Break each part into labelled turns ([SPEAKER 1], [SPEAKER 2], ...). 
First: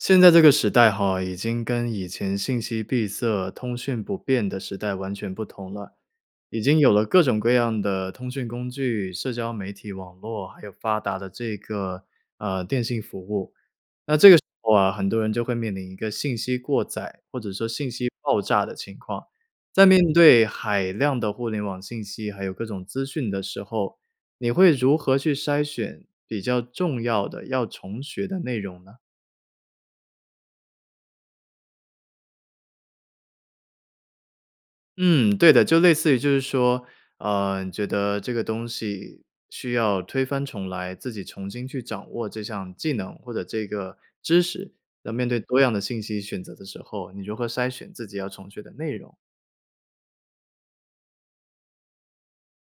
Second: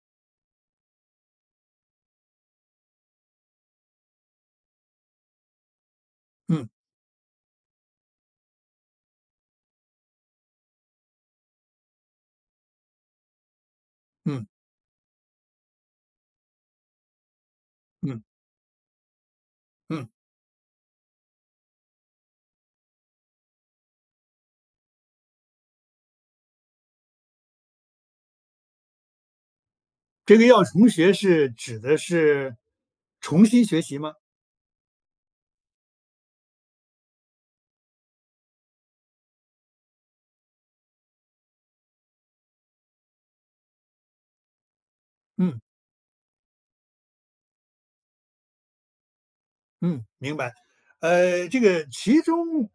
[SPEAKER 1] 现在这个时代哈，已经跟以前信息闭塞、通讯不便的时代完全不同了，已
[SPEAKER 2] 嗯。
[SPEAKER 1] 经有了各种各样的通讯工具、社交媒体网络，还有发达的这个，呃，电信服务。那这个时
[SPEAKER 2] 嗯。
[SPEAKER 1] 候啊，很多人就会面临一个信息过载或者说信息
[SPEAKER 2] 嗯。
[SPEAKER 1] 爆炸的情况，在
[SPEAKER 2] 嗯。
[SPEAKER 1] 面对海量的互联网信息，还有各种资讯的时候，你会如何去筛选比较重要的要重学的内容呢？
[SPEAKER 2] 这个要重学是指的是重新学习吗？
[SPEAKER 1] 嗯，对的。就类似于就是说，呃，你觉得这个东西需要推翻重来，自己重新去掌握这项技能或者这个知识。那面对
[SPEAKER 2] 嗯。
[SPEAKER 1] 多样的信息选择的时候，你如何筛选自己要重学的内容。
[SPEAKER 2] 嗯，明白。呃，这个其中，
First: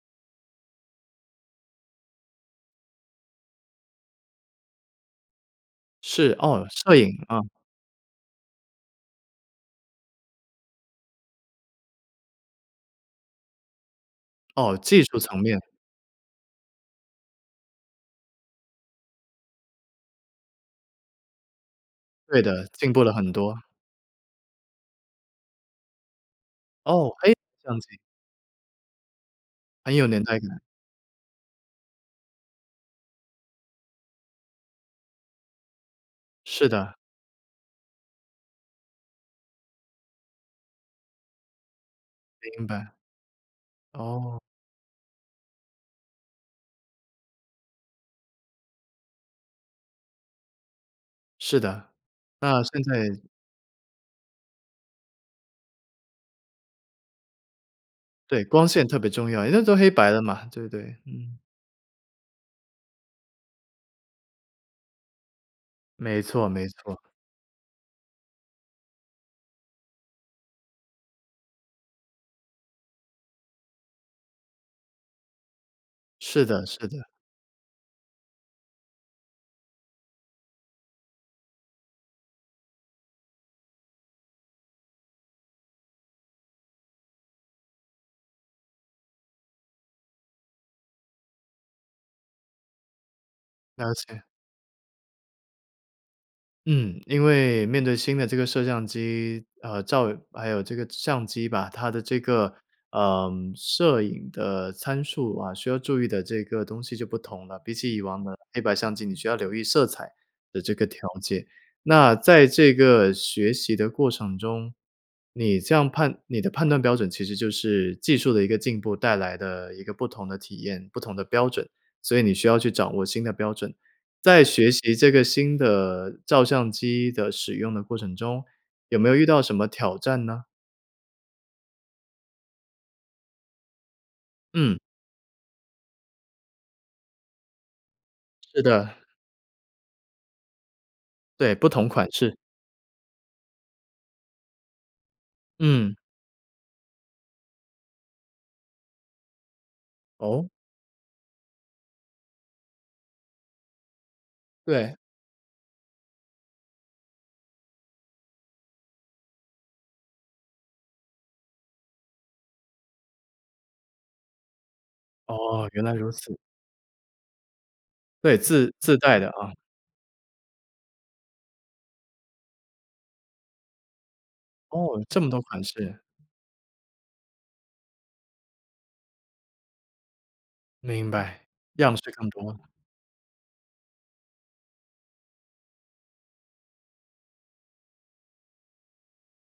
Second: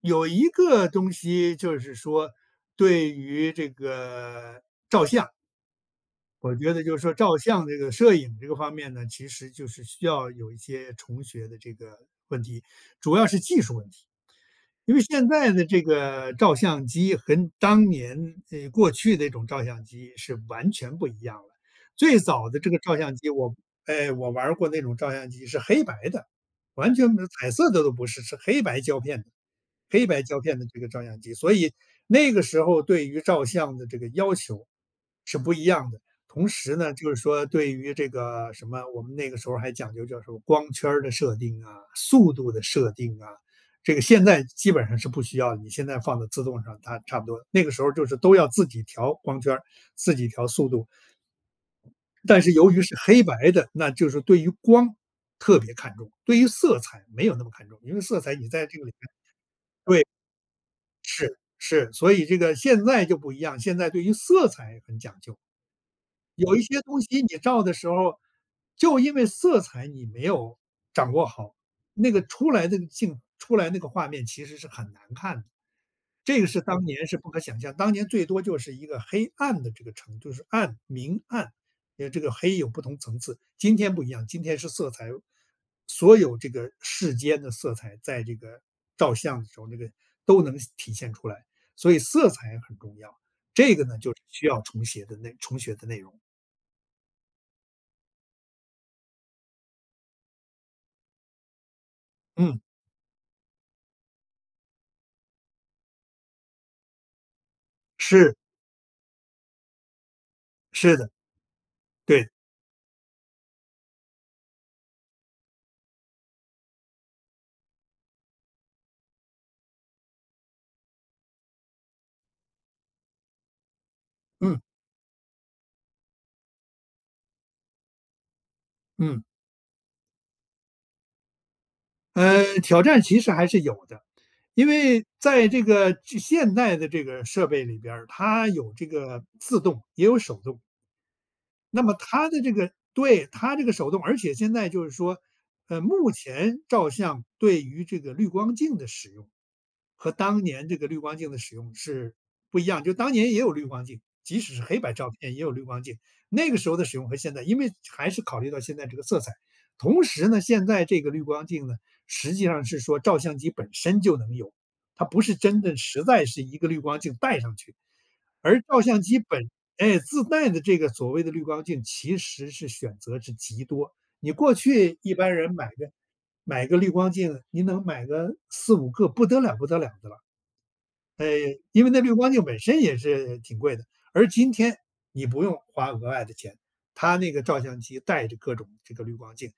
[SPEAKER 2] 有一个东西，就是说，对于这个照相。
[SPEAKER 1] 是，
[SPEAKER 2] 我
[SPEAKER 1] 哦，
[SPEAKER 2] 觉得
[SPEAKER 1] 摄
[SPEAKER 2] 就是
[SPEAKER 1] 影，
[SPEAKER 2] 说照
[SPEAKER 1] 嗯。
[SPEAKER 2] 相这个摄影这个方面呢，其实就是需要有一些重学的这个问题，主要是技术问题。
[SPEAKER 1] 哦，
[SPEAKER 2] 因为
[SPEAKER 1] 技术
[SPEAKER 2] 现
[SPEAKER 1] 层
[SPEAKER 2] 在
[SPEAKER 1] 面。
[SPEAKER 2] 的这个照相机，跟当年哎，过去那种照相机是完全不一样了。最
[SPEAKER 1] 对
[SPEAKER 2] 早的
[SPEAKER 1] 的，
[SPEAKER 2] 这个
[SPEAKER 1] 进
[SPEAKER 2] 照
[SPEAKER 1] 步了
[SPEAKER 2] 相机，
[SPEAKER 1] 很
[SPEAKER 2] 我
[SPEAKER 1] 多。
[SPEAKER 2] 哎，我玩儿过那种照相机是黑白的，完
[SPEAKER 1] 哦，
[SPEAKER 2] 全没有
[SPEAKER 1] 诶，
[SPEAKER 2] 彩色
[SPEAKER 1] 相
[SPEAKER 2] 的都
[SPEAKER 1] 机。
[SPEAKER 2] 不是，是黑白胶片的，
[SPEAKER 1] 很有
[SPEAKER 2] 黑白
[SPEAKER 1] 年代
[SPEAKER 2] 胶片
[SPEAKER 1] 感。
[SPEAKER 2] 的这个照相机。所以，那个时候儿对于照相的这个要求，是不一样的。同
[SPEAKER 1] 是
[SPEAKER 2] 时呢，
[SPEAKER 1] 的。
[SPEAKER 2] 就是说对于这个什么，我们那个时候儿还讲究就是说，光圈儿的设定啊，速度的
[SPEAKER 1] 明白。
[SPEAKER 2] 设定啊，这个现
[SPEAKER 1] 哦。
[SPEAKER 2] 在基本上是不需要，你现在放到自动上，它差不多那个时候儿就是都要自己调光圈儿，自己调速度。
[SPEAKER 1] 是的，
[SPEAKER 2] 但是
[SPEAKER 1] 那
[SPEAKER 2] 由于
[SPEAKER 1] 现
[SPEAKER 2] 是
[SPEAKER 1] 在
[SPEAKER 2] 黑白的，那就是对于光，特别看重，对于色彩没有那么看重，因为色彩
[SPEAKER 1] 对，
[SPEAKER 2] 你
[SPEAKER 1] 光
[SPEAKER 2] 在这个
[SPEAKER 1] 线
[SPEAKER 2] 里
[SPEAKER 1] 特
[SPEAKER 2] 面
[SPEAKER 1] 别重要，诶，那都黑
[SPEAKER 2] 对，
[SPEAKER 1] 白的嘛，对不对？
[SPEAKER 2] 是，
[SPEAKER 1] 嗯。
[SPEAKER 2] 是，所以这个现在就不一样，现在对于色彩很讲究。
[SPEAKER 1] 没错
[SPEAKER 2] 有一
[SPEAKER 1] 没
[SPEAKER 2] 些东
[SPEAKER 1] 错。
[SPEAKER 2] 西你照的时候，就因为色彩你没有掌握好，那个出来那个镜出来那个画面其实是很难看的，这
[SPEAKER 1] 是
[SPEAKER 2] 个是
[SPEAKER 1] 的是
[SPEAKER 2] 当
[SPEAKER 1] 的。
[SPEAKER 2] 年是不可想象。当年最多就是一个黑暗的这个程就是暗明暗，哎呀，这个黑有不同层次。今天不一样，今天是色彩。所有这个世间的色彩，在这个照相的时候儿那个，都能现体现出来，所以色彩很重要，这个
[SPEAKER 1] 了
[SPEAKER 2] 呢就
[SPEAKER 1] 解。
[SPEAKER 2] 是需要重写的内重学的内容。
[SPEAKER 1] 嗯，因为面对新的这个摄像机呃，照还有这个相机吧，它的这个，
[SPEAKER 2] 嗯。
[SPEAKER 1] 呃，摄影的参数啊，需要注意的这个东西就不同了，比起以往
[SPEAKER 2] 是。
[SPEAKER 1] 的黑白相机你需要留意色彩的这个
[SPEAKER 2] 是
[SPEAKER 1] 条
[SPEAKER 2] 的。
[SPEAKER 1] 件。那
[SPEAKER 2] 对。
[SPEAKER 1] 在这个学习的过程中，你这样判你的判断标准其实就是，技术的一个进步带来的一个不同的体验、不同的标准，所以你需要去掌握新的标准。在
[SPEAKER 2] 嗯。
[SPEAKER 1] 学习这个新的照相机的使用的过程中，有没有
[SPEAKER 2] 嗯。
[SPEAKER 1] 遇到什么挑战呢？
[SPEAKER 2] 嗯，挑战其实还是有的，因
[SPEAKER 1] 嗯。
[SPEAKER 2] 为在这个这现代的这个设备里边儿，它
[SPEAKER 1] 是
[SPEAKER 2] 有这
[SPEAKER 1] 的。
[SPEAKER 2] 个自动也有手动。
[SPEAKER 1] 对，不
[SPEAKER 2] 那
[SPEAKER 1] 同
[SPEAKER 2] 么
[SPEAKER 1] 款
[SPEAKER 2] 它
[SPEAKER 1] 式。
[SPEAKER 2] 的这个对，它这个手动而且现在就是说，呃，
[SPEAKER 1] 嗯。
[SPEAKER 2] 目前照相对于这个滤光镜的使用和当
[SPEAKER 1] 哦？
[SPEAKER 2] 年这个滤光镜的使用是不一样。就当年也有滤光镜，即使是黑白
[SPEAKER 1] 对。
[SPEAKER 2] 照片也有滤光镜，那个时候的使用和现在因为还是考虑到现在这个色彩。同时呢，现在这个滤光镜呢，实际上是说照相机本身就能有，它不是真
[SPEAKER 1] 哦，
[SPEAKER 2] 的
[SPEAKER 1] 原来
[SPEAKER 2] 实
[SPEAKER 1] 如
[SPEAKER 2] 在
[SPEAKER 1] 此。
[SPEAKER 2] 是一个滤光镜戴上去。
[SPEAKER 1] 对，
[SPEAKER 2] 而
[SPEAKER 1] 自
[SPEAKER 2] 照
[SPEAKER 1] 自
[SPEAKER 2] 相
[SPEAKER 1] 带
[SPEAKER 2] 机
[SPEAKER 1] 的
[SPEAKER 2] 本
[SPEAKER 1] 啊。
[SPEAKER 2] 哎，自带的这个所谓的滤光镜其实是选择是极多。你过去
[SPEAKER 1] 哦，
[SPEAKER 2] 一
[SPEAKER 1] 这么
[SPEAKER 2] 般
[SPEAKER 1] 多
[SPEAKER 2] 人
[SPEAKER 1] 款
[SPEAKER 2] 买个
[SPEAKER 1] 式。
[SPEAKER 2] 买个滤光镜，您能买个4-5个不得了不得了的了。
[SPEAKER 1] 明
[SPEAKER 2] 呃，
[SPEAKER 1] 白，
[SPEAKER 2] 因为
[SPEAKER 1] 样
[SPEAKER 2] 那
[SPEAKER 1] 式
[SPEAKER 2] 滤
[SPEAKER 1] 更
[SPEAKER 2] 光镜
[SPEAKER 1] 多
[SPEAKER 2] 本
[SPEAKER 1] 了。
[SPEAKER 2] 身也是挺贵的。而今天，你不用花额外的钱，它那个照相机带着各种这个滤光镜。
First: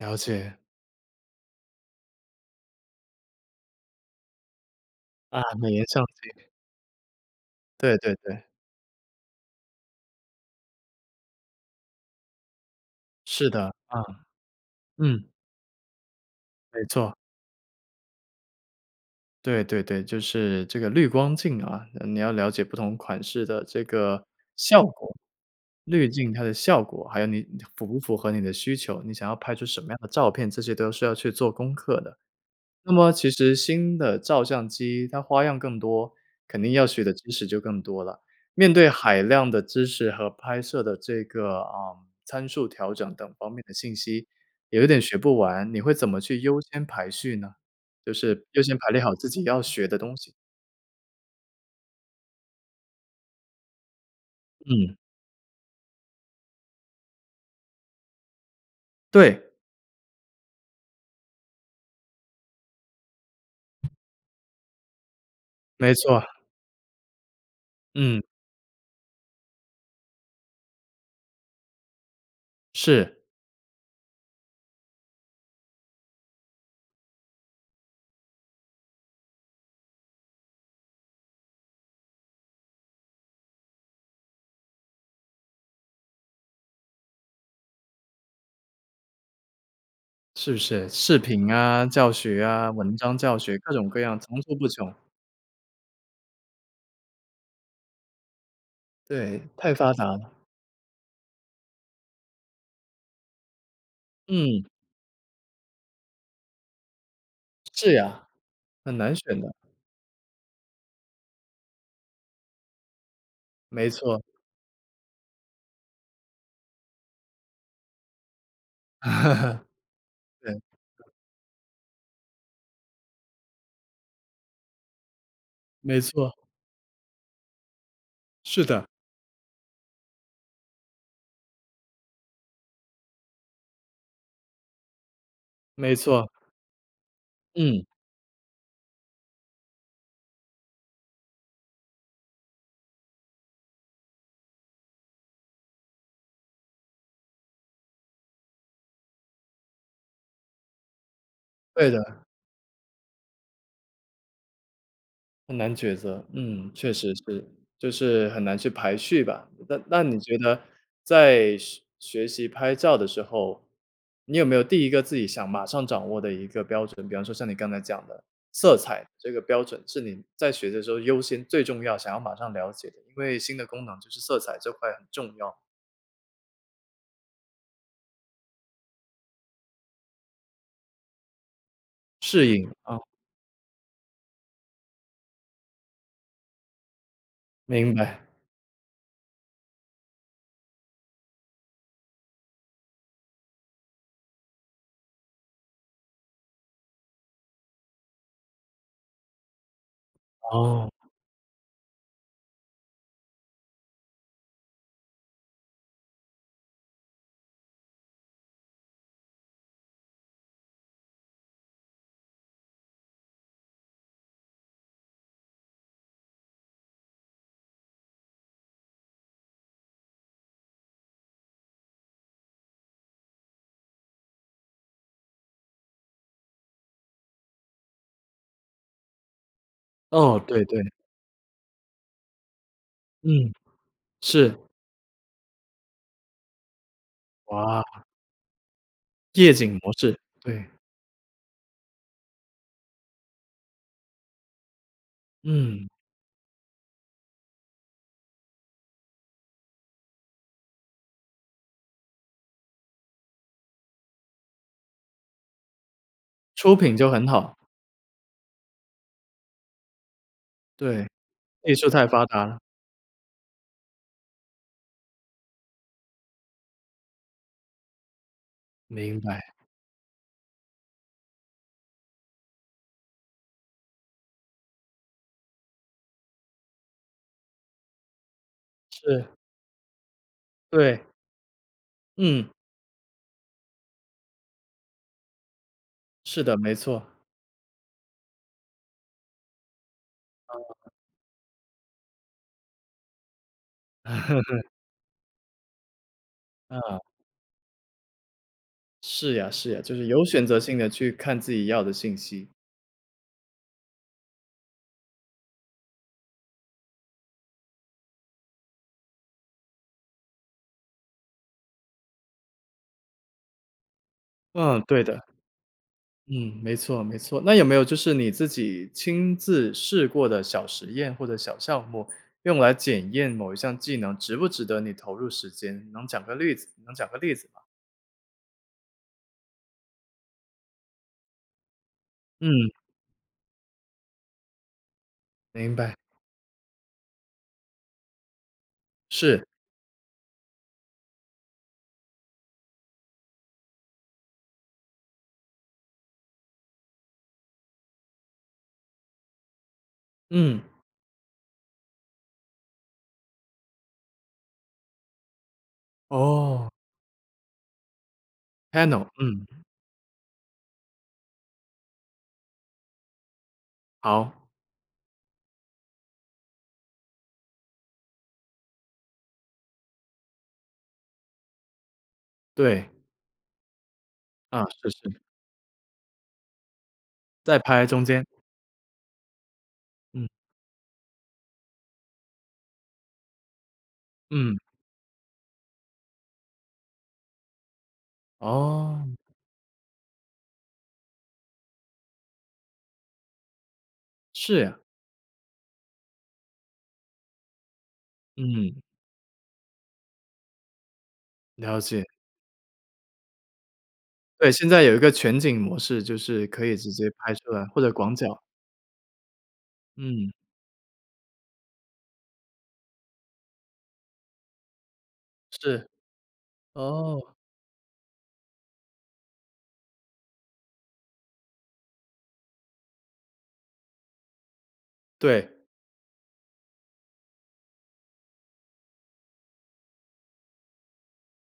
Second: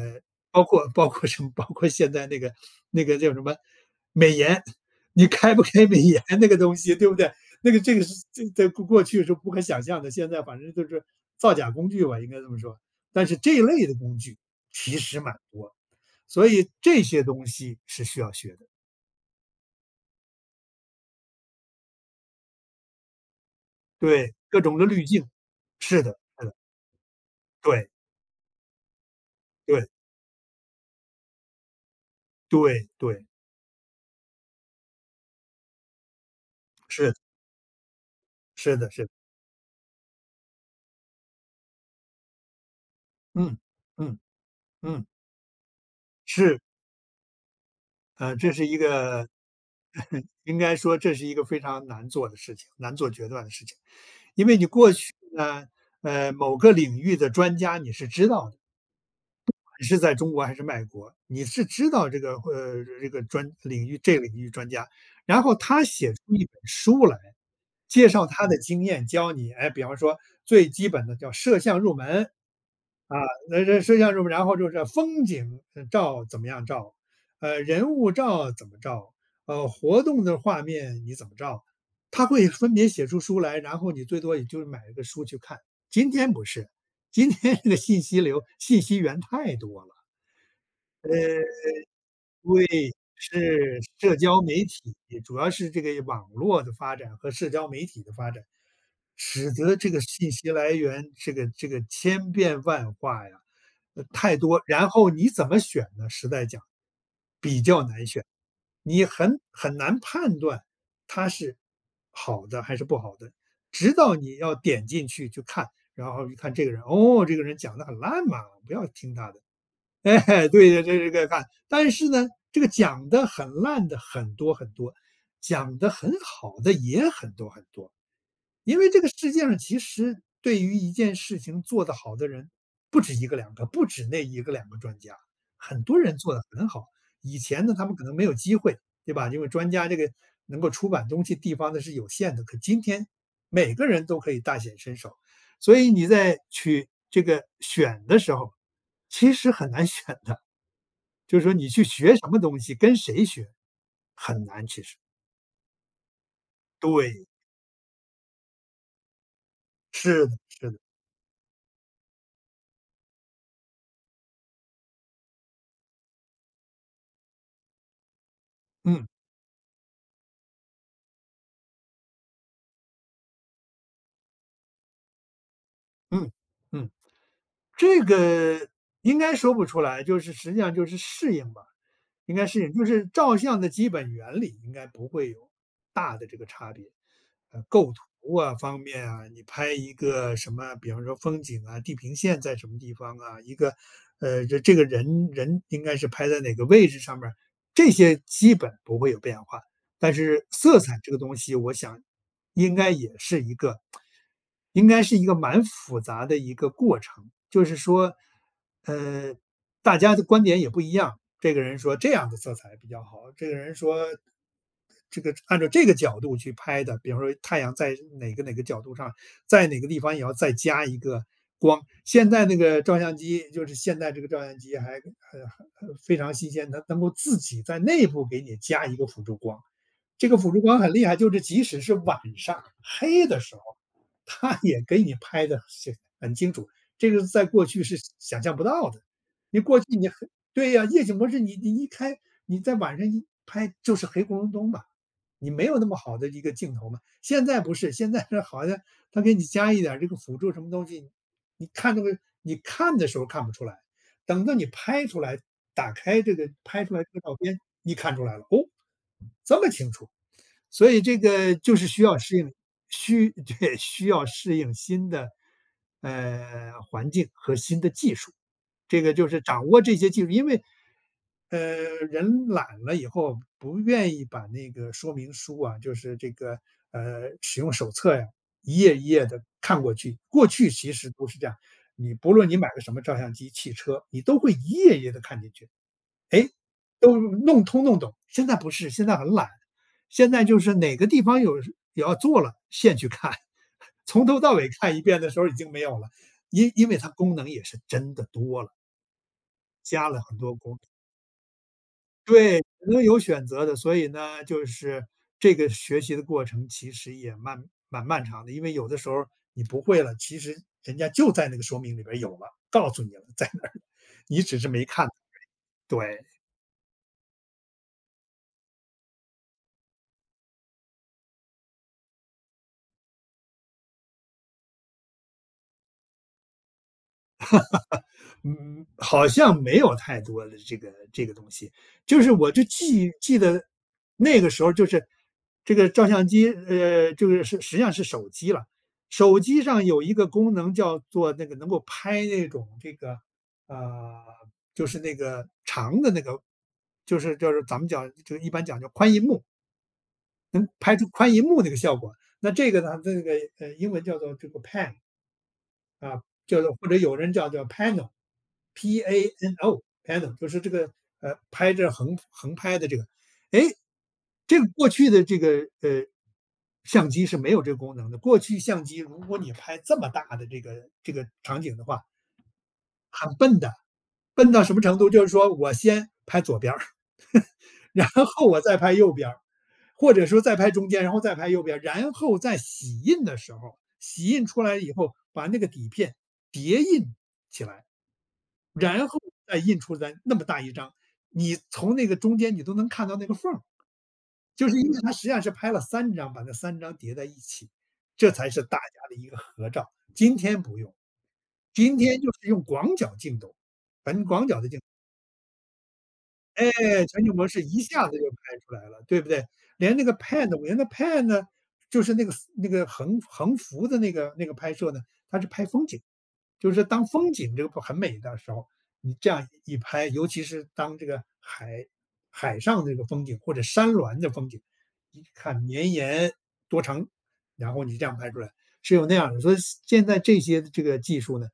[SPEAKER 1] 了解。
[SPEAKER 2] 包括包括什么包括现在那个那个叫什么？美颜，你
[SPEAKER 1] 啊，
[SPEAKER 2] 开不
[SPEAKER 1] 美颜
[SPEAKER 2] 开美
[SPEAKER 1] 相
[SPEAKER 2] 颜那
[SPEAKER 1] 机。
[SPEAKER 2] 个东西对不对？那个
[SPEAKER 1] 对
[SPEAKER 2] 这个
[SPEAKER 1] 对
[SPEAKER 2] 是在
[SPEAKER 1] 对。
[SPEAKER 2] 在过过去是不可想象的，现在反正就是造假工具吧，应该这么说。但是
[SPEAKER 1] 是
[SPEAKER 2] 这一
[SPEAKER 1] 的，
[SPEAKER 2] 类的
[SPEAKER 1] 啊，
[SPEAKER 2] 工具其实
[SPEAKER 1] 嗯。
[SPEAKER 2] 蛮多，所以
[SPEAKER 1] 没
[SPEAKER 2] 这
[SPEAKER 1] 错。
[SPEAKER 2] 些东西是需要学的。
[SPEAKER 1] 对对对，就是这个滤光镜啊，你要了解不同款式的这个
[SPEAKER 2] 对，各种
[SPEAKER 1] 效
[SPEAKER 2] 的滤
[SPEAKER 1] 果
[SPEAKER 2] 镜，是
[SPEAKER 1] 滤
[SPEAKER 2] 的
[SPEAKER 1] 镜它
[SPEAKER 2] 是
[SPEAKER 1] 的
[SPEAKER 2] 的。
[SPEAKER 1] 效果。还有你符
[SPEAKER 2] 对。
[SPEAKER 1] 不符合你的需求，你想要拍出什么
[SPEAKER 2] 对。
[SPEAKER 1] 样的照片，这些都是要去做功课的。
[SPEAKER 2] 对
[SPEAKER 1] 那么
[SPEAKER 2] 对。
[SPEAKER 1] 其实新的照相机它花样更多，肯定要学
[SPEAKER 2] 是
[SPEAKER 1] 的
[SPEAKER 2] 的。
[SPEAKER 1] 知识就更多了。面
[SPEAKER 2] 是
[SPEAKER 1] 对
[SPEAKER 2] 的是的。
[SPEAKER 1] 海量的知识和拍摄的这个，呃，参数调整等方
[SPEAKER 2] 嗯，
[SPEAKER 1] 面的信
[SPEAKER 2] 嗯，
[SPEAKER 1] 息，也有点
[SPEAKER 2] 嗯。
[SPEAKER 1] 学不完。你会怎么去
[SPEAKER 2] 是。
[SPEAKER 1] 优先排序呢？就
[SPEAKER 2] 呃，
[SPEAKER 1] 是
[SPEAKER 2] 这
[SPEAKER 1] 优
[SPEAKER 2] 是
[SPEAKER 1] 先
[SPEAKER 2] 一
[SPEAKER 1] 排列好自
[SPEAKER 2] 个
[SPEAKER 1] 己要学的东 西。
[SPEAKER 2] 应该说这是一个非常难做的事情难做决断的事情。因为你过
[SPEAKER 1] 嗯。
[SPEAKER 2] 去呢，呃，某个领域的专家，你是知道的。不
[SPEAKER 1] 对。
[SPEAKER 2] 管是在中国还是外国，你是知道这个呃，这个专领域这个领域专家。然后他
[SPEAKER 1] 没
[SPEAKER 2] 写
[SPEAKER 1] 错。
[SPEAKER 2] 出一本书来，介
[SPEAKER 1] 嗯。
[SPEAKER 2] 绍他的经验教你，哎，比方说最基本的叫摄像入门。啊，
[SPEAKER 1] 是。
[SPEAKER 2] 那这摄像入门然后就是这风景照怎么样照，呃，人物照怎么照，呃，活动的画面你怎么照。他会分别写出书来，然后你最多也就买一个书去看。今天不是，今天的信息流、信息源太多了。
[SPEAKER 1] 是不是，
[SPEAKER 2] 呃，
[SPEAKER 1] 视频啊、教学啊、
[SPEAKER 2] 对，
[SPEAKER 1] 文章教学，各
[SPEAKER 2] 是，
[SPEAKER 1] 种各
[SPEAKER 2] 社
[SPEAKER 1] 样层
[SPEAKER 2] 交
[SPEAKER 1] 出
[SPEAKER 2] 媒
[SPEAKER 1] 不穷。
[SPEAKER 2] 体，主要是这个网络的发展和社交媒体的发展，
[SPEAKER 1] 对，
[SPEAKER 2] 使
[SPEAKER 1] 太
[SPEAKER 2] 得这
[SPEAKER 1] 发
[SPEAKER 2] 个
[SPEAKER 1] 达了。
[SPEAKER 2] 信息来源，这个这个千变万化呀，呃，太多。
[SPEAKER 1] 嗯。
[SPEAKER 2] 然后你怎么选呢？实在讲，比较
[SPEAKER 1] 是
[SPEAKER 2] 难选，
[SPEAKER 1] 呀，很
[SPEAKER 2] 你
[SPEAKER 1] 难
[SPEAKER 2] 很
[SPEAKER 1] 选的。
[SPEAKER 2] 很难判断它是好的还是不好的。
[SPEAKER 1] 没
[SPEAKER 2] 直到
[SPEAKER 1] 错。
[SPEAKER 2] 你要点进去去看，然后一看这个人，“哦，这个人讲的很烂嘛，不要听他的。” 哎，
[SPEAKER 1] 对。
[SPEAKER 2] 对这这这个看。但是呢，这个讲得很烂的很多很多，讲得
[SPEAKER 1] 没
[SPEAKER 2] 很
[SPEAKER 1] 错。
[SPEAKER 2] 好的也很多很多。
[SPEAKER 1] 是
[SPEAKER 2] 因
[SPEAKER 1] 的。
[SPEAKER 2] 为这个世界上其实对于一件事情做得好的人，不止1个2个，不止那1个2个专家，很
[SPEAKER 1] 没
[SPEAKER 2] 多人
[SPEAKER 1] 错。
[SPEAKER 2] 做得很好。以前呢，
[SPEAKER 1] 嗯。
[SPEAKER 2] 他们可能没有机会，对吧？因为专家这个，能够出版东西地方的是有限的。可今天，每个人都可以大显身手，所以你在去这个选的时候，其实很难选的。就是说你去
[SPEAKER 1] 对
[SPEAKER 2] 学
[SPEAKER 1] 的。
[SPEAKER 2] 什么东西、跟谁学，很难，其实。
[SPEAKER 1] 很难抉择，嗯，确实
[SPEAKER 2] 对。
[SPEAKER 1] 是，就是很难去排序吧。那那你
[SPEAKER 2] 是
[SPEAKER 1] 觉
[SPEAKER 2] 的
[SPEAKER 1] 得
[SPEAKER 2] 是的。
[SPEAKER 1] 在学学习拍照的时候，你有没有第一个自己想马上掌握的一个标准？比方说像你刚才讲的，色彩，
[SPEAKER 2] 嗯。
[SPEAKER 1] 这个标准是你在学的时候优先最重要想要马上了解的，因为新的功能就是色彩这块很重要。
[SPEAKER 2] 嗯。嗯。这个，应该说不出来，就是，实际上就是适应吧，应
[SPEAKER 1] 适
[SPEAKER 2] 该适
[SPEAKER 1] 应，
[SPEAKER 2] 应。就
[SPEAKER 1] 啊。
[SPEAKER 2] 是照相的基本原理，应该不会有大的这个差别，呃，构
[SPEAKER 1] 明白。
[SPEAKER 2] 图啊，方面啊，你拍一个什么？比方说风景啊，地平线在什么地方啊，一个，呃，这这个人人应该是拍在哪个位置上面儿，这些基本不会有变化。但是色
[SPEAKER 1] 哦。
[SPEAKER 2] 彩这个东西我想，应该也是一个 应该是一个蛮复杂的一个过程，就是说，呃，大家的观点也不一样，这个人说这样的色彩比较好，这个人说这个按照这个角度去拍的比方说太阳在哪个哪个角度上，在哪个地方也要再加一个光。现在那个照相机就是现代这个照相机还，呃呃，非常新鲜，它能够自己在内部给你加一个辅助光。这个
[SPEAKER 1] 哦，
[SPEAKER 2] 辅助
[SPEAKER 1] 对
[SPEAKER 2] 光
[SPEAKER 1] 对。
[SPEAKER 2] 很厉害，就是即使是晚上黑的
[SPEAKER 1] 嗯，
[SPEAKER 2] 时候，它
[SPEAKER 1] 是。
[SPEAKER 2] 也给你拍得是很清楚，这个是在过去是
[SPEAKER 1] 哇。
[SPEAKER 2] 想象不到的，
[SPEAKER 1] 夜
[SPEAKER 2] 你
[SPEAKER 1] 景
[SPEAKER 2] 过去
[SPEAKER 1] 模
[SPEAKER 2] 你黑
[SPEAKER 1] 式，对。
[SPEAKER 2] 对呀，夜景模式你你一开，你在晚上一拍就是黑咕隆咚嘛，你没有那
[SPEAKER 1] 嗯。
[SPEAKER 2] 么好的一个镜头嘛。现在不是，现在是好像它给你加一点儿这个辅助什么东西，你看这个你看的时候儿看不出来，等到你拍出来打开这个
[SPEAKER 1] 出
[SPEAKER 2] 拍出
[SPEAKER 1] 品
[SPEAKER 2] 来的
[SPEAKER 1] 就很
[SPEAKER 2] 照
[SPEAKER 1] 好。
[SPEAKER 2] 片，你看出来了，哦，这么清楚，所以
[SPEAKER 1] 对，
[SPEAKER 2] 这个
[SPEAKER 1] 技
[SPEAKER 2] 就是
[SPEAKER 1] 术
[SPEAKER 2] 需
[SPEAKER 1] 太
[SPEAKER 2] 要
[SPEAKER 1] 发
[SPEAKER 2] 适
[SPEAKER 1] 达
[SPEAKER 2] 应，
[SPEAKER 1] 了。
[SPEAKER 2] 需对，需要适应新的，呃，环境和新的技术。这个
[SPEAKER 1] 明
[SPEAKER 2] 就是
[SPEAKER 1] 白。
[SPEAKER 2] 掌握这些技术因为，呃，人懒了以后不愿意把那个说明书啊就是这个，呃，使用手册呀，一页一页
[SPEAKER 1] 是。
[SPEAKER 2] 地看过去，过去其
[SPEAKER 1] 对。
[SPEAKER 2] 实不是这样，你不
[SPEAKER 1] 嗯。
[SPEAKER 2] 论你买的什么照相机、汽车，你都会一页一页地看进去，
[SPEAKER 1] 是
[SPEAKER 2] 诶，
[SPEAKER 1] 的，没错。
[SPEAKER 2] 都弄通弄懂。现在不是，现在很懒，现在就是
[SPEAKER 1] 哦。
[SPEAKER 2] 哪个地方有是有要做了，现去看，从头到 尾看一遍的时候已经没有了，因因为
[SPEAKER 1] 啊。
[SPEAKER 2] 它功能也是真的多了。
[SPEAKER 1] 是呀是呀，就是
[SPEAKER 2] 加了
[SPEAKER 1] 有
[SPEAKER 2] 很
[SPEAKER 1] 选
[SPEAKER 2] 多
[SPEAKER 1] 择性
[SPEAKER 2] 工。
[SPEAKER 1] 地去看自己要的信息。
[SPEAKER 2] 对，所有选择的，所以呢，就是，这个学习的过程其实也漫蛮漫长的。因为有的时候儿，你不会了，其实人家就在那个说明里边有了，告诉你了，在那儿，你只是
[SPEAKER 1] 嗯，
[SPEAKER 2] 没
[SPEAKER 1] 对
[SPEAKER 2] 看到，
[SPEAKER 1] 的。
[SPEAKER 2] 对。
[SPEAKER 1] 嗯，没错没错，那有没有就是你自己亲自试过的小实验或者小项目，用来检验某一项技能，值不值得你投入时间。能讲个例子能讲个例子吗？
[SPEAKER 2] 嗯，好像没有太多的这个这个东西，就是我就
[SPEAKER 1] 嗯。
[SPEAKER 2] 记记得那个时候就是，
[SPEAKER 1] 明
[SPEAKER 2] 这个
[SPEAKER 1] 白。
[SPEAKER 2] 照相机呃，这个，是实际上是手机啦，手
[SPEAKER 1] 是。
[SPEAKER 2] 机上有一个功能叫做那个能够拍那种这个，啊，就是那个长的那个，就是就是咱们讲就一般讲叫宽荧幕。
[SPEAKER 1] 嗯。
[SPEAKER 2] 能拍出宽荧幕这个效果，那这个呢，这个，呃，英文叫做这个 PAN。啊，叫
[SPEAKER 1] 哦。
[SPEAKER 2] 做或者有人叫做 PANO，
[SPEAKER 1] panel，嗯。
[SPEAKER 2] P-A-N-O，PANO 就是这个，呃，拍着横横拍的这个。诶，
[SPEAKER 1] 好。
[SPEAKER 2] 这个过去的这个，呃，相机是没有这个功能的，过去相机如果你拍这么大的这个这个场景的话
[SPEAKER 1] 对。
[SPEAKER 2] 很笨的。笨到
[SPEAKER 1] 啊，
[SPEAKER 2] 什么
[SPEAKER 1] 是
[SPEAKER 2] 程度，
[SPEAKER 1] 是。
[SPEAKER 2] 就是说我先拍左边儿，
[SPEAKER 1] 再拍中间。
[SPEAKER 2] 然后我再拍右边儿，或者
[SPEAKER 1] 嗯。
[SPEAKER 2] 说再拍中间，然后再拍右边。然后在洗印的时候，洗印
[SPEAKER 1] 嗯。
[SPEAKER 2] 出来以后，把那个底片叠印起来，然
[SPEAKER 1] 哦。
[SPEAKER 2] 后再印出来那么大一张，你从那个中间你都能看到那个缝儿，
[SPEAKER 1] 是
[SPEAKER 2] 就是
[SPEAKER 1] 呀。
[SPEAKER 2] 因为它实际上是拍了3张，把这3张叠在一起，这才是大
[SPEAKER 1] 嗯。
[SPEAKER 2] 家的一个合照。今天不用，
[SPEAKER 1] 了
[SPEAKER 2] 今
[SPEAKER 1] 解。
[SPEAKER 2] 天就是用广角镜头很广
[SPEAKER 1] 对，
[SPEAKER 2] 角
[SPEAKER 1] 现
[SPEAKER 2] 的镜
[SPEAKER 1] 在有一个全景模式，就是可
[SPEAKER 2] 诶，
[SPEAKER 1] 以直接
[SPEAKER 2] 全
[SPEAKER 1] 拍
[SPEAKER 2] 景模
[SPEAKER 1] 出
[SPEAKER 2] 式
[SPEAKER 1] 来，或
[SPEAKER 2] 一
[SPEAKER 1] 者
[SPEAKER 2] 下
[SPEAKER 1] 广
[SPEAKER 2] 子就
[SPEAKER 1] 角。
[SPEAKER 2] 拍出来了，对不对？连那个
[SPEAKER 1] 嗯。
[SPEAKER 2] PANO 连那个 PAN 呢，就是那个那个横横幅的那个那个拍摄呢，它是拍风
[SPEAKER 1] 是，
[SPEAKER 2] 景。就是当
[SPEAKER 1] 哦。
[SPEAKER 2] 风景这个很美的时候，你这样一拍。尤其是当这个海海上这个风景或者山峦的风景，一
[SPEAKER 1] 对。
[SPEAKER 2] 看绵延，多长，然后你这样拍出来，是有那样的。所以现在这些这个技术呢，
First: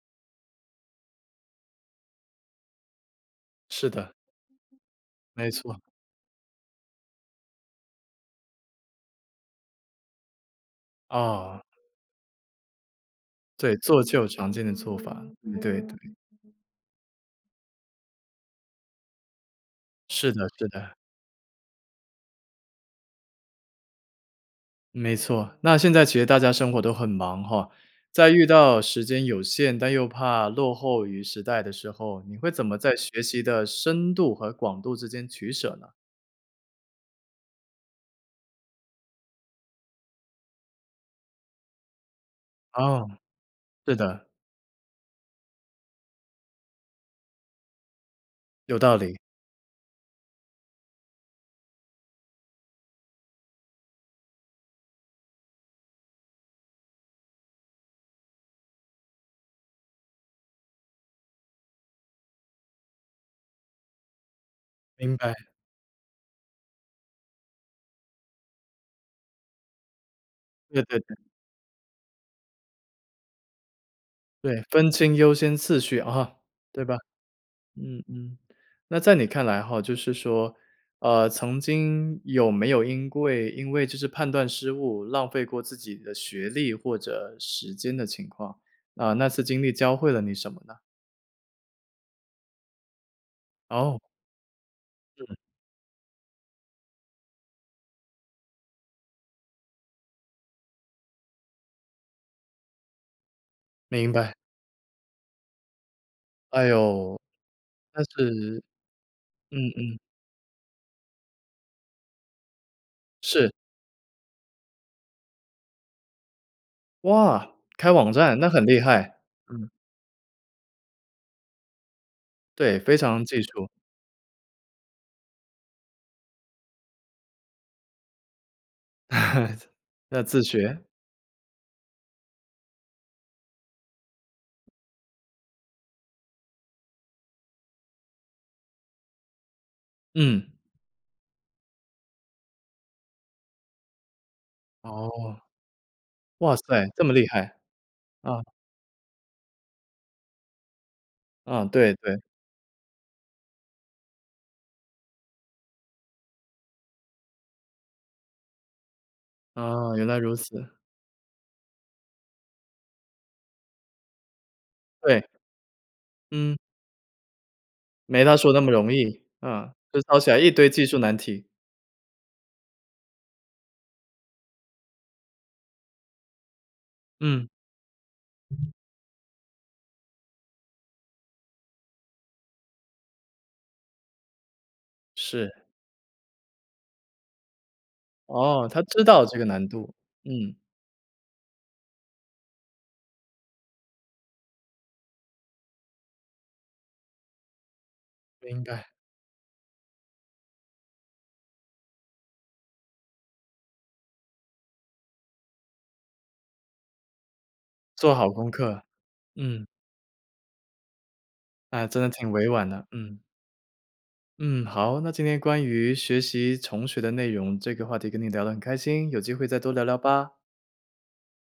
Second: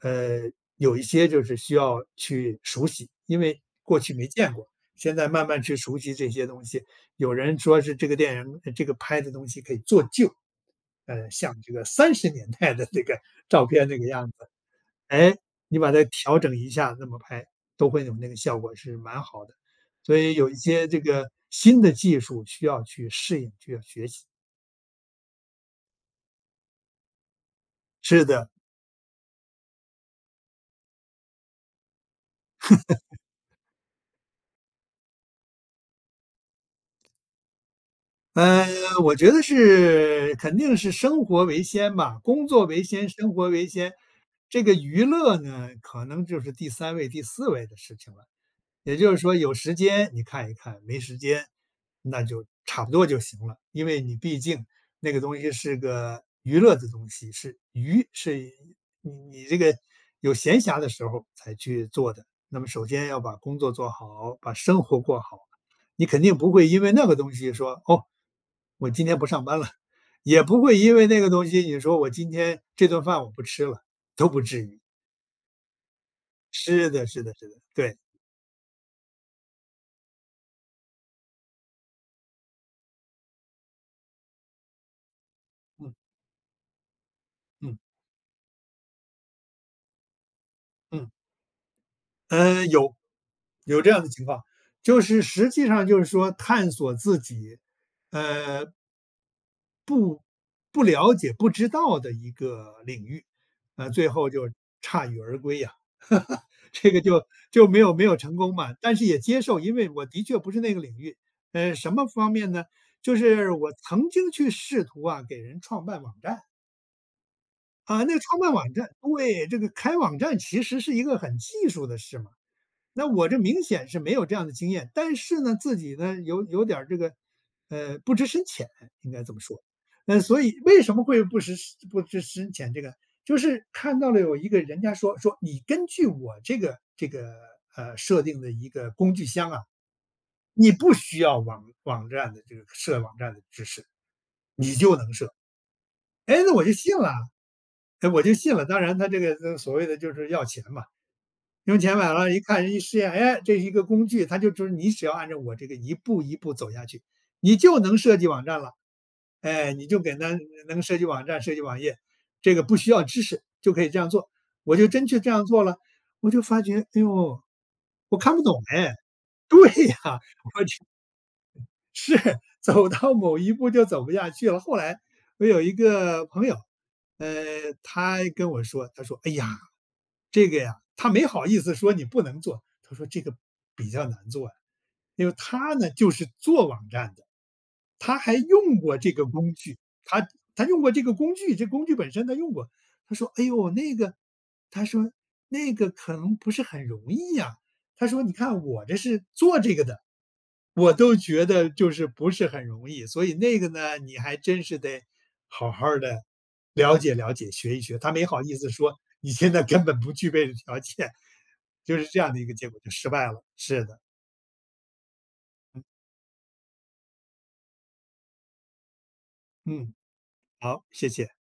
[SPEAKER 2] 呃，有一些就是需要去熟悉，因为
[SPEAKER 1] 是
[SPEAKER 2] 过去
[SPEAKER 1] 的。
[SPEAKER 2] 没见过，现在慢
[SPEAKER 1] 没
[SPEAKER 2] 慢去
[SPEAKER 1] 错。
[SPEAKER 2] 熟悉这些东西。有人说是这个电影这个拍的东西可以做旧，呃，像
[SPEAKER 1] 哦。
[SPEAKER 2] 这个30年代的这个照
[SPEAKER 1] 对，
[SPEAKER 2] 片，这
[SPEAKER 1] 做
[SPEAKER 2] 个
[SPEAKER 1] 旧，
[SPEAKER 2] 样子，
[SPEAKER 1] 常见的做法，
[SPEAKER 2] 哎，你
[SPEAKER 1] 对对。
[SPEAKER 2] 把它调整一下那么拍，都会有那个效果，是蛮好的。所
[SPEAKER 1] 是
[SPEAKER 2] 以
[SPEAKER 1] 的
[SPEAKER 2] 有一
[SPEAKER 1] 是
[SPEAKER 2] 些
[SPEAKER 1] 的。
[SPEAKER 2] 这个新的技术，需要去适应，需要学习。
[SPEAKER 1] 没错，那现在其实大家生活都很忙吼，
[SPEAKER 2] 是
[SPEAKER 1] 在
[SPEAKER 2] 的。
[SPEAKER 1] 遇到时间有限，但又怕落后于时代的时候，你会怎么在 学习的深度和广度之间取舍呢？
[SPEAKER 2] 嗯，我觉得是肯定是生活为先吧，工作为
[SPEAKER 1] 哦。
[SPEAKER 2] 先，生活为先。
[SPEAKER 1] 对的。
[SPEAKER 2] 这个娱乐呢，可能就是第3位第4位的事情了，
[SPEAKER 1] 有道
[SPEAKER 2] 也就
[SPEAKER 1] 理。
[SPEAKER 2] 是说有时间你看一看，没时间，那就差不多就行了。因为你毕竟那个东西是个娱乐的东西，是娱是你你这个有闲暇的时候儿才去做的。那么首先要把工作做好，把生活
[SPEAKER 1] 明
[SPEAKER 2] 过
[SPEAKER 1] 白。
[SPEAKER 2] 好。你肯定不会因为那个东西说，哦，我今天不上班了。也不会
[SPEAKER 1] 对
[SPEAKER 2] 因
[SPEAKER 1] 对
[SPEAKER 2] 为
[SPEAKER 1] 对。
[SPEAKER 2] 那个东西，你说我今天这顿饭我不吃了，都不
[SPEAKER 1] 对，
[SPEAKER 2] 至于。
[SPEAKER 1] 分清优先次序啊，对
[SPEAKER 2] 是
[SPEAKER 1] 吧？
[SPEAKER 2] 的，是的是的，对。
[SPEAKER 1] 嗯嗯，那在你看来吼，就是说，呃，曾经有没有因桂因为就是判断失误，浪费过自
[SPEAKER 2] 嗯。
[SPEAKER 1] 己的学历或者时
[SPEAKER 2] 嗯。
[SPEAKER 1] 间的情况？啊，那次经历教会了你什么呢？
[SPEAKER 2] 嗯。嗯，有有这
[SPEAKER 1] 哦。
[SPEAKER 2] 样的情况，就是
[SPEAKER 1] 嗯。
[SPEAKER 2] 实际上就是说探索自己，呃，不不了解不知道的一个领域，啊，最
[SPEAKER 1] 明
[SPEAKER 2] 后
[SPEAKER 1] 白。
[SPEAKER 2] 就铩羽而归啊。
[SPEAKER 1] 哎
[SPEAKER 2] 这个
[SPEAKER 1] 呦，
[SPEAKER 2] 就就没有
[SPEAKER 1] 那
[SPEAKER 2] 没有成功
[SPEAKER 1] 是，
[SPEAKER 2] 嘛，但是也接
[SPEAKER 1] 嗯
[SPEAKER 2] 受，因为
[SPEAKER 1] 嗯。
[SPEAKER 2] 我的确不是那个领域。呃，什么方面呢？就
[SPEAKER 1] 是。
[SPEAKER 2] 是我曾经去试图啊，给人创办网站。
[SPEAKER 1] 哇，开
[SPEAKER 2] 啊，
[SPEAKER 1] 网
[SPEAKER 2] 那个
[SPEAKER 1] 站，
[SPEAKER 2] 创
[SPEAKER 1] 那
[SPEAKER 2] 办
[SPEAKER 1] 很
[SPEAKER 2] 网
[SPEAKER 1] 厉
[SPEAKER 2] 站
[SPEAKER 1] 害，
[SPEAKER 2] 对，这
[SPEAKER 1] 嗯。
[SPEAKER 2] 个开网站其实是一个很技术的事嘛，
[SPEAKER 1] 对，非
[SPEAKER 2] 那
[SPEAKER 1] 常
[SPEAKER 2] 我这
[SPEAKER 1] 技
[SPEAKER 2] 明
[SPEAKER 1] 术。
[SPEAKER 2] 显是没有这样的经验，但是呢，自己呢有有点儿这个，呃，不知深浅应该这么说。那，
[SPEAKER 1] 要
[SPEAKER 2] 所
[SPEAKER 1] 自
[SPEAKER 2] 以为
[SPEAKER 1] 学。
[SPEAKER 2] 什么会不知不知深浅，这个就是看到了有一个人家说说你根据我这个这个，呃，设定的一个工具箱啊，
[SPEAKER 1] 嗯。
[SPEAKER 2] 你不需要网网站的这个设网站的知识，你就
[SPEAKER 1] 哦。
[SPEAKER 2] 能设。唉，
[SPEAKER 1] 哇
[SPEAKER 2] 那我就
[SPEAKER 1] 塞，
[SPEAKER 2] 信
[SPEAKER 1] 这
[SPEAKER 2] 了
[SPEAKER 1] 么厉害。
[SPEAKER 2] 哎，我就
[SPEAKER 1] 啊。
[SPEAKER 2] 信了，当然他这个所谓的就是要钱嘛，
[SPEAKER 1] 啊，
[SPEAKER 2] 用
[SPEAKER 1] 对
[SPEAKER 2] 钱买
[SPEAKER 1] 对。
[SPEAKER 2] 了一看一试验，唉，这一个工具，他就说你只要按照我这个一步一步走下去，你就能设计网站了。唉，你
[SPEAKER 1] 啊，
[SPEAKER 2] 就
[SPEAKER 1] 原
[SPEAKER 2] 给
[SPEAKER 1] 来如
[SPEAKER 2] 他
[SPEAKER 1] 此。
[SPEAKER 2] 能设计网站、设计网页，这个不需要知识就可以这样做，我就真去
[SPEAKER 1] 对。
[SPEAKER 2] 这样做了，我就
[SPEAKER 1] 嗯。
[SPEAKER 2] 发觉，哎呦，我
[SPEAKER 1] 没
[SPEAKER 2] 看
[SPEAKER 1] 他
[SPEAKER 2] 不
[SPEAKER 1] 说那
[SPEAKER 2] 懂
[SPEAKER 1] 么容
[SPEAKER 2] 唉，
[SPEAKER 1] 易，啊，
[SPEAKER 2] 对呀，
[SPEAKER 1] 就
[SPEAKER 2] 我
[SPEAKER 1] [unintelligible] 一堆技术难题。
[SPEAKER 2] 就是。走到某一步就走不下去了，后来，我有一个朋友，
[SPEAKER 1] 嗯。
[SPEAKER 2] 嗯，他跟我说他说：“哎呀，这个呀”他没好意思说你不能做，他说这个比较难做啊，因为
[SPEAKER 1] 是。
[SPEAKER 2] 他呢就是做网站的，他还
[SPEAKER 1] 哦，
[SPEAKER 2] 用
[SPEAKER 1] 他
[SPEAKER 2] 过
[SPEAKER 1] 知
[SPEAKER 2] 这
[SPEAKER 1] 道
[SPEAKER 2] 个
[SPEAKER 1] 这个
[SPEAKER 2] 工
[SPEAKER 1] 难
[SPEAKER 2] 具，
[SPEAKER 1] 度，
[SPEAKER 2] 他
[SPEAKER 1] 嗯。
[SPEAKER 2] 他用过这个工具这工具本身他用过。他说：“唉呦，那个”他说，“那个可能不是很容易啊”，他说，“你
[SPEAKER 1] 不应
[SPEAKER 2] 看我
[SPEAKER 1] 该。
[SPEAKER 2] 这是做这个的，我都觉得就是不是很容易，所以那个呢，你还真是得好好的了解了解，学一学。”他
[SPEAKER 1] 做
[SPEAKER 2] 没
[SPEAKER 1] 好
[SPEAKER 2] 好
[SPEAKER 1] 功
[SPEAKER 2] 意思
[SPEAKER 1] 课，
[SPEAKER 2] 说：“你现在
[SPEAKER 1] 嗯。
[SPEAKER 2] 根本不具备条件。”
[SPEAKER 1] 哎，
[SPEAKER 2] 就
[SPEAKER 1] 真
[SPEAKER 2] 是
[SPEAKER 1] 的
[SPEAKER 2] 这
[SPEAKER 1] 挺
[SPEAKER 2] 样的一
[SPEAKER 1] 委
[SPEAKER 2] 个
[SPEAKER 1] 婉
[SPEAKER 2] 结果，
[SPEAKER 1] 的，
[SPEAKER 2] 就失
[SPEAKER 1] 嗯。
[SPEAKER 2] 败了，是的。
[SPEAKER 1] 嗯，好，那今天关
[SPEAKER 2] 嗯。
[SPEAKER 1] 于学习重学的内容，这个话题跟你聊得很开心，有机会再多聊
[SPEAKER 2] 嗯。
[SPEAKER 1] 聊吧。
[SPEAKER 2] 好，谢谢。